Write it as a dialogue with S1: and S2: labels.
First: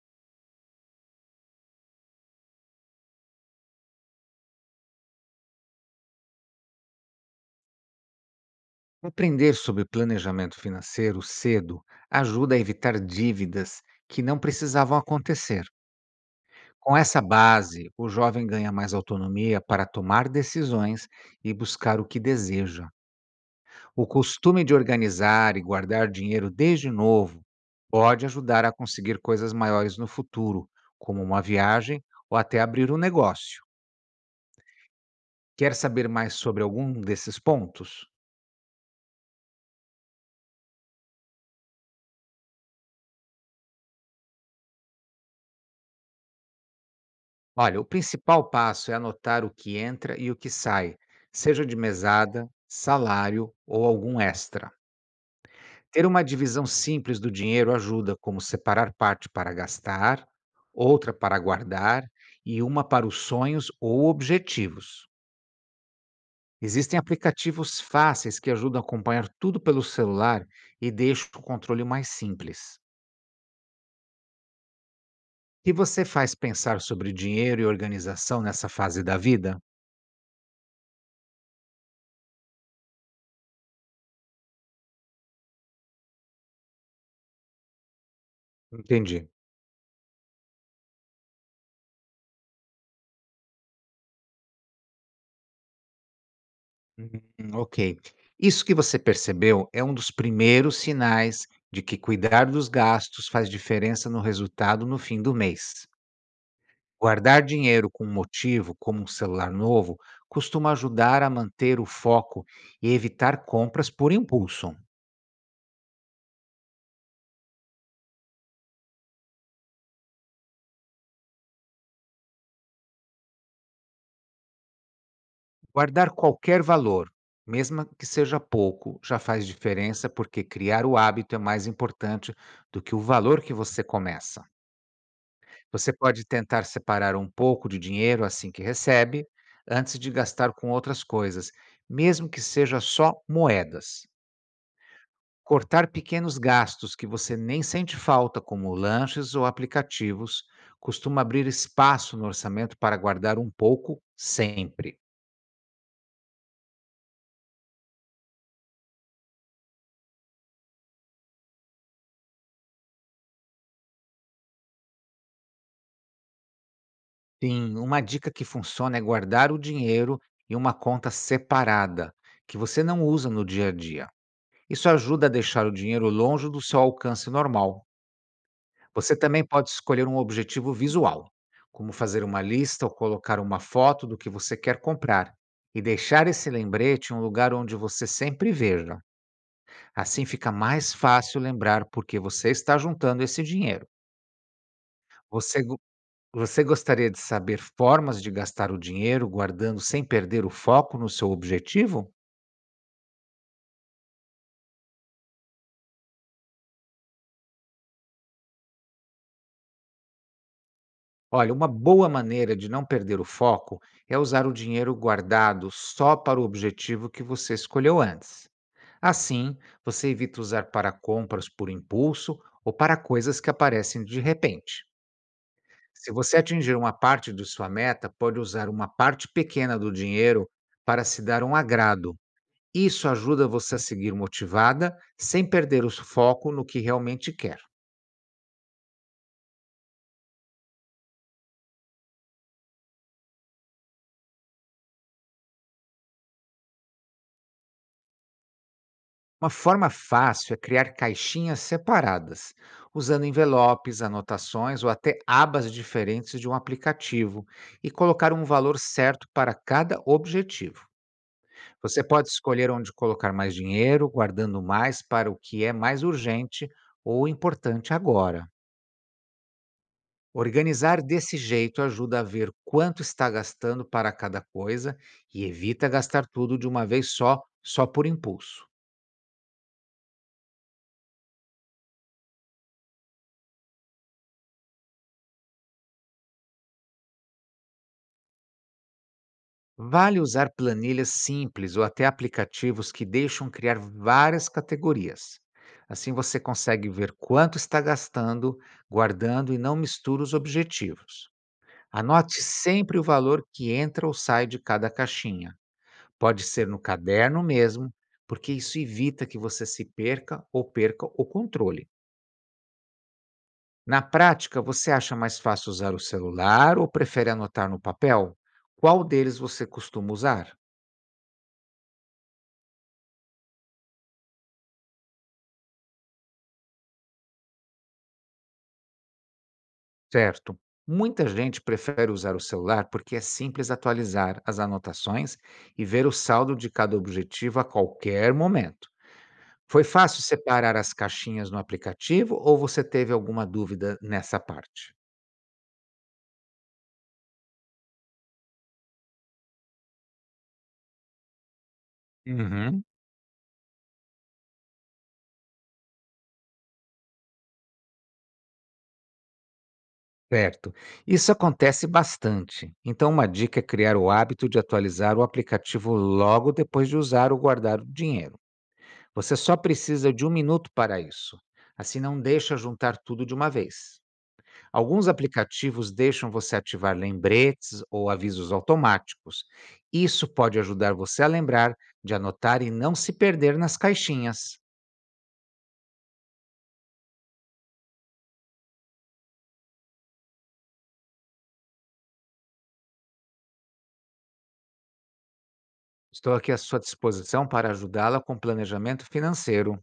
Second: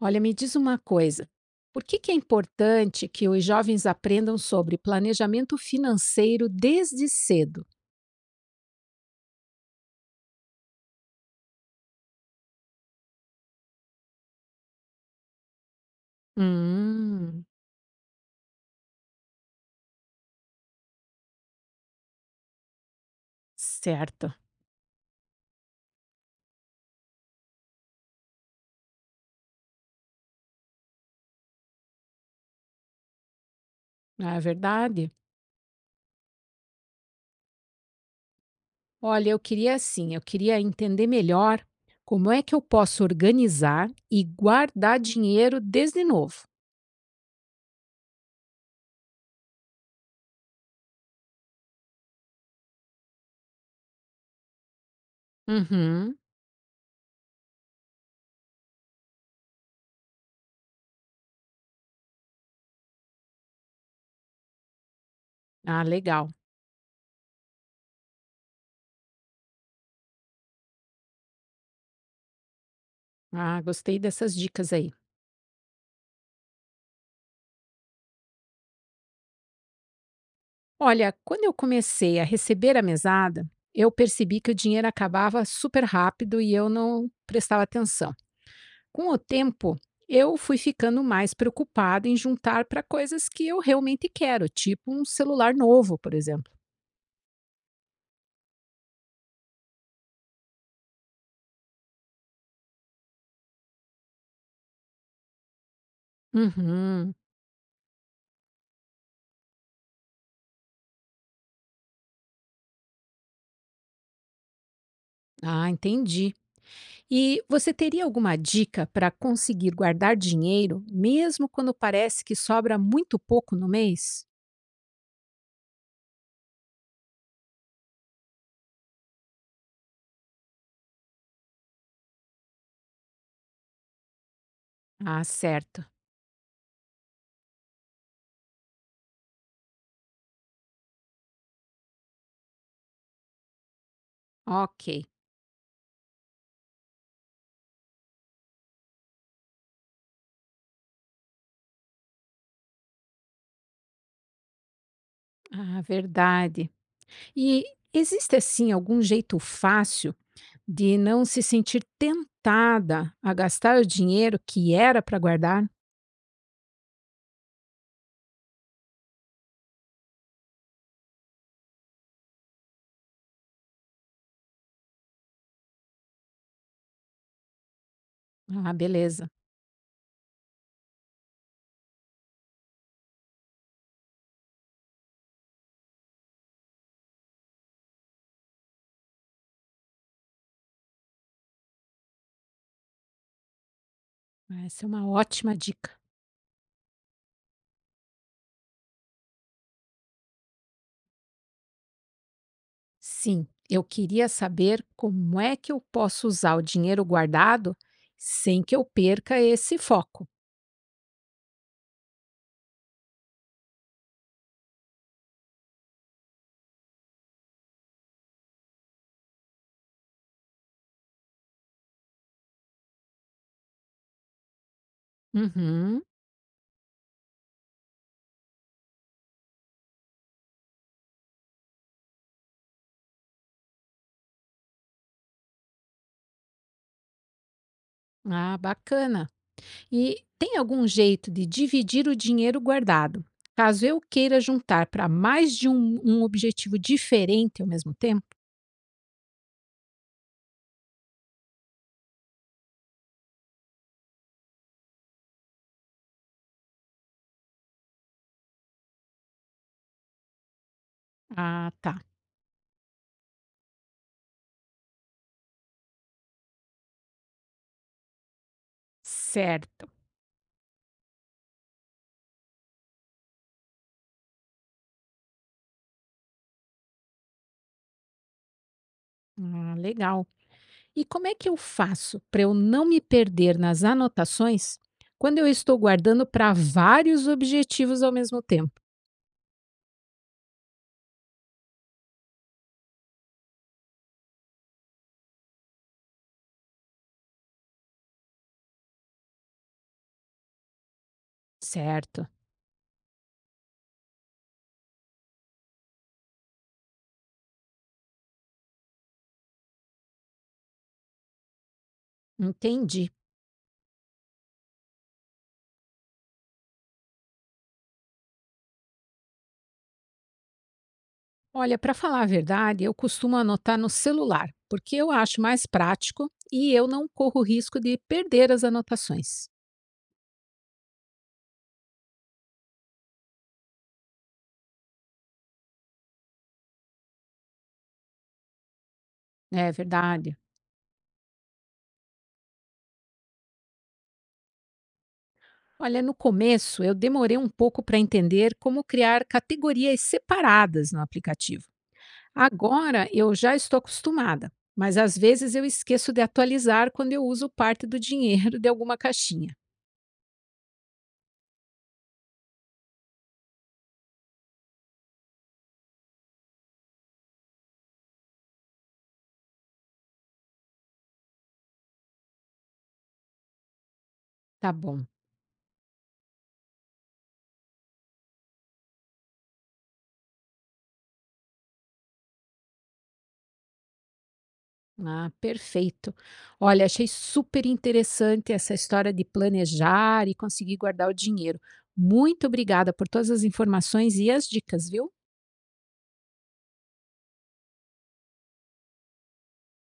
S1: Olha, me diz uma coisa. Por que que é importante que os jovens aprendam sobre planejamento financeiro desde cedo?
S2: Aprender sobre planejamento financeiro cedo ajuda a evitar dívidas que não precisavam acontecer. Com essa
S1: Hum,
S2: base, o jovem ganha mais autonomia para tomar decisões e buscar o que deseja. O
S1: certo.
S2: costume de organizar e guardar dinheiro desde novo pode ajudar a conseguir coisas maiores no futuro, como uma viagem ou até abrir um negócio.
S1: É verdade.
S2: Quer saber mais sobre algum desses pontos?
S1: Olha, eu queria entender melhor como é que eu posso organizar e guardar dinheiro desde novo.
S2: Olha, o principal passo é anotar o que entra e o que sai, seja de mesada, salário ou algum extra. Ter
S1: Uhum.
S2: uma divisão simples do dinheiro ajuda, como separar parte para gastar, outra para guardar e uma para os sonhos ou objetivos.
S1: Ah, legal.
S2: Existem aplicativos fáceis que ajudam a acompanhar tudo pelo celular e deixam o controle mais simples.
S1: Ah, gostei dessas dicas aí.
S2: O que você faz pensar sobre dinheiro e organização nessa fase da vida?
S1: Olha, quando eu comecei a receber a mesada, eu percebi que o dinheiro acabava super rápido e eu não prestava atenção. Com o
S2: Entendi.
S1: tempo, eu fui ficando mais preocupada em juntar para coisas que eu realmente quero, tipo um celular novo, por exemplo.
S2: Hum, ok. Isso que você percebeu é um dos primeiros sinais de que cuidar dos gastos faz diferença no resultado no fim do mês.
S1: Uhum.
S2: Guardar dinheiro com um motivo, como um celular novo, costuma ajudar a manter o foco e evitar compras por impulso.
S1: Ah, entendi. E você teria alguma dica para conseguir guardar dinheiro, mesmo quando parece que sobra muito pouco no mês?
S2: Guardar qualquer valor, mesmo que seja pouco, já faz diferença porque criar o hábito é mais importante do que o valor que você começa.
S1: Ah, certo.
S2: Você pode tentar separar um pouco de dinheiro assim que recebe, antes de gastar com outras coisas, mesmo que seja só moedas.
S1: Ok.
S2: Cortar pequenos gastos que você nem sente falta, como lanches ou aplicativos, costuma abrir espaço no orçamento para guardar um pouco sempre.
S1: Ah, verdade. E existe assim algum jeito fácil de não se sentir tentada a gastar o dinheiro que era para guardar?
S2: Sim, uma dica que funciona é guardar o dinheiro em uma conta separada, que você não usa no dia a dia. Isso ajuda a deixar o dinheiro longe do seu alcance normal.
S1: Ah,
S2: Você
S1: beleza.
S2: também pode escolher um objetivo visual, como fazer uma lista ou colocar uma foto do que você quer comprar, e deixar esse lembrete em um lugar onde você sempre veja. Assim fica mais fácil lembrar por que você está juntando esse dinheiro.
S1: Essa é uma ótima
S2: Você, go-
S1: dica.
S2: Você gostaria de saber formas de gastar o dinheiro guardando sem perder o foco no seu objetivo?
S1: Sim, eu queria saber como é que eu posso usar o dinheiro guardado sem que eu perca esse foco.
S2: Olha, uma boa maneira de não perder o foco é usar o dinheiro guardado só para o objetivo que você escolheu antes. Assim, você evita usar para compras por impulso ou para coisas que aparecem de repente.
S1: Uhum.
S2: Se você atingir uma parte de sua meta, pode usar uma parte pequena do dinheiro para se dar um agrado. Isso ajuda você a seguir motivada sem perder o foco no que realmente quer.
S1: Ah, bacana. E tem algum jeito de dividir o dinheiro guardado, caso eu queira juntar para mais de um objetivo diferente ao mesmo tempo?
S2: Uma forma fácil é criar caixinhas separadas, usando envelopes, anotações ou até abas diferentes de um aplicativo e colocar um valor certo para cada objetivo.
S1: Ah, tá.
S2: Você pode escolher onde colocar mais dinheiro, guardando mais para o que é mais urgente ou importante agora.
S1: Certo.
S2: Organizar desse jeito ajuda a ver quanto está gastando para cada coisa e evita gastar tudo de uma vez só, só por impulso.
S1: Ah, legal. E como é que eu faço para eu não me perder nas anotações quando eu estou guardando para vários objetivos ao mesmo tempo?
S2: Vale usar planilhas simples ou até aplicativos que deixam criar várias categorias. Assim você consegue ver quanto está gastando, guardando e não mistura os objetivos.
S1: Certo.
S2: Anote sempre o valor que entra ou sai de cada caixinha. Pode ser no caderno mesmo, porque isso evita que você se perca ou perca o controle.
S1: Entendi.
S2: Na prática, você acha mais fácil usar o celular ou prefere anotar no papel? Qual deles você costuma usar?
S1: Olha, para falar a verdade, eu costumo anotar no celular, porque eu acho mais prático e eu não corro risco de perder as anotações.
S2: Certo. Muita gente prefere usar o celular porque é simples atualizar as anotações e ver o saldo de cada objetivo a qualquer momento.
S1: É
S2: Foi fácil
S1: verdade.
S2: separar as caixinhas no aplicativo ou você teve alguma dúvida nessa parte?
S1: Olha, no começo eu demorei um pouco para entender como criar categorias separadas no aplicativo.
S2: Uhum.
S1: Agora eu já estou acostumada, mas às vezes eu esqueço de atualizar quando eu uso parte do dinheiro de alguma caixinha.
S2: Certo. Isso acontece bastante. Então, uma dica é criar o hábito de atualizar o aplicativo logo depois de usar ou guardar o dinheiro. Você só precisa de um minuto para isso. Assim, não deixa juntar tudo de uma vez.
S1: Tá bom.
S2: Alguns aplicativos deixam você ativar lembretes ou avisos automáticos. Isso pode ajudar você a lembrar de anotar e não se perder nas caixinhas.
S1: Ah, perfeito. Olha, achei super interessante essa história de planejar e conseguir guardar o dinheiro. Muito obrigada por todas as informações e as dicas, viu?
S2: Estou aqui à sua disposição para ajudá-la com planejamento financeiro.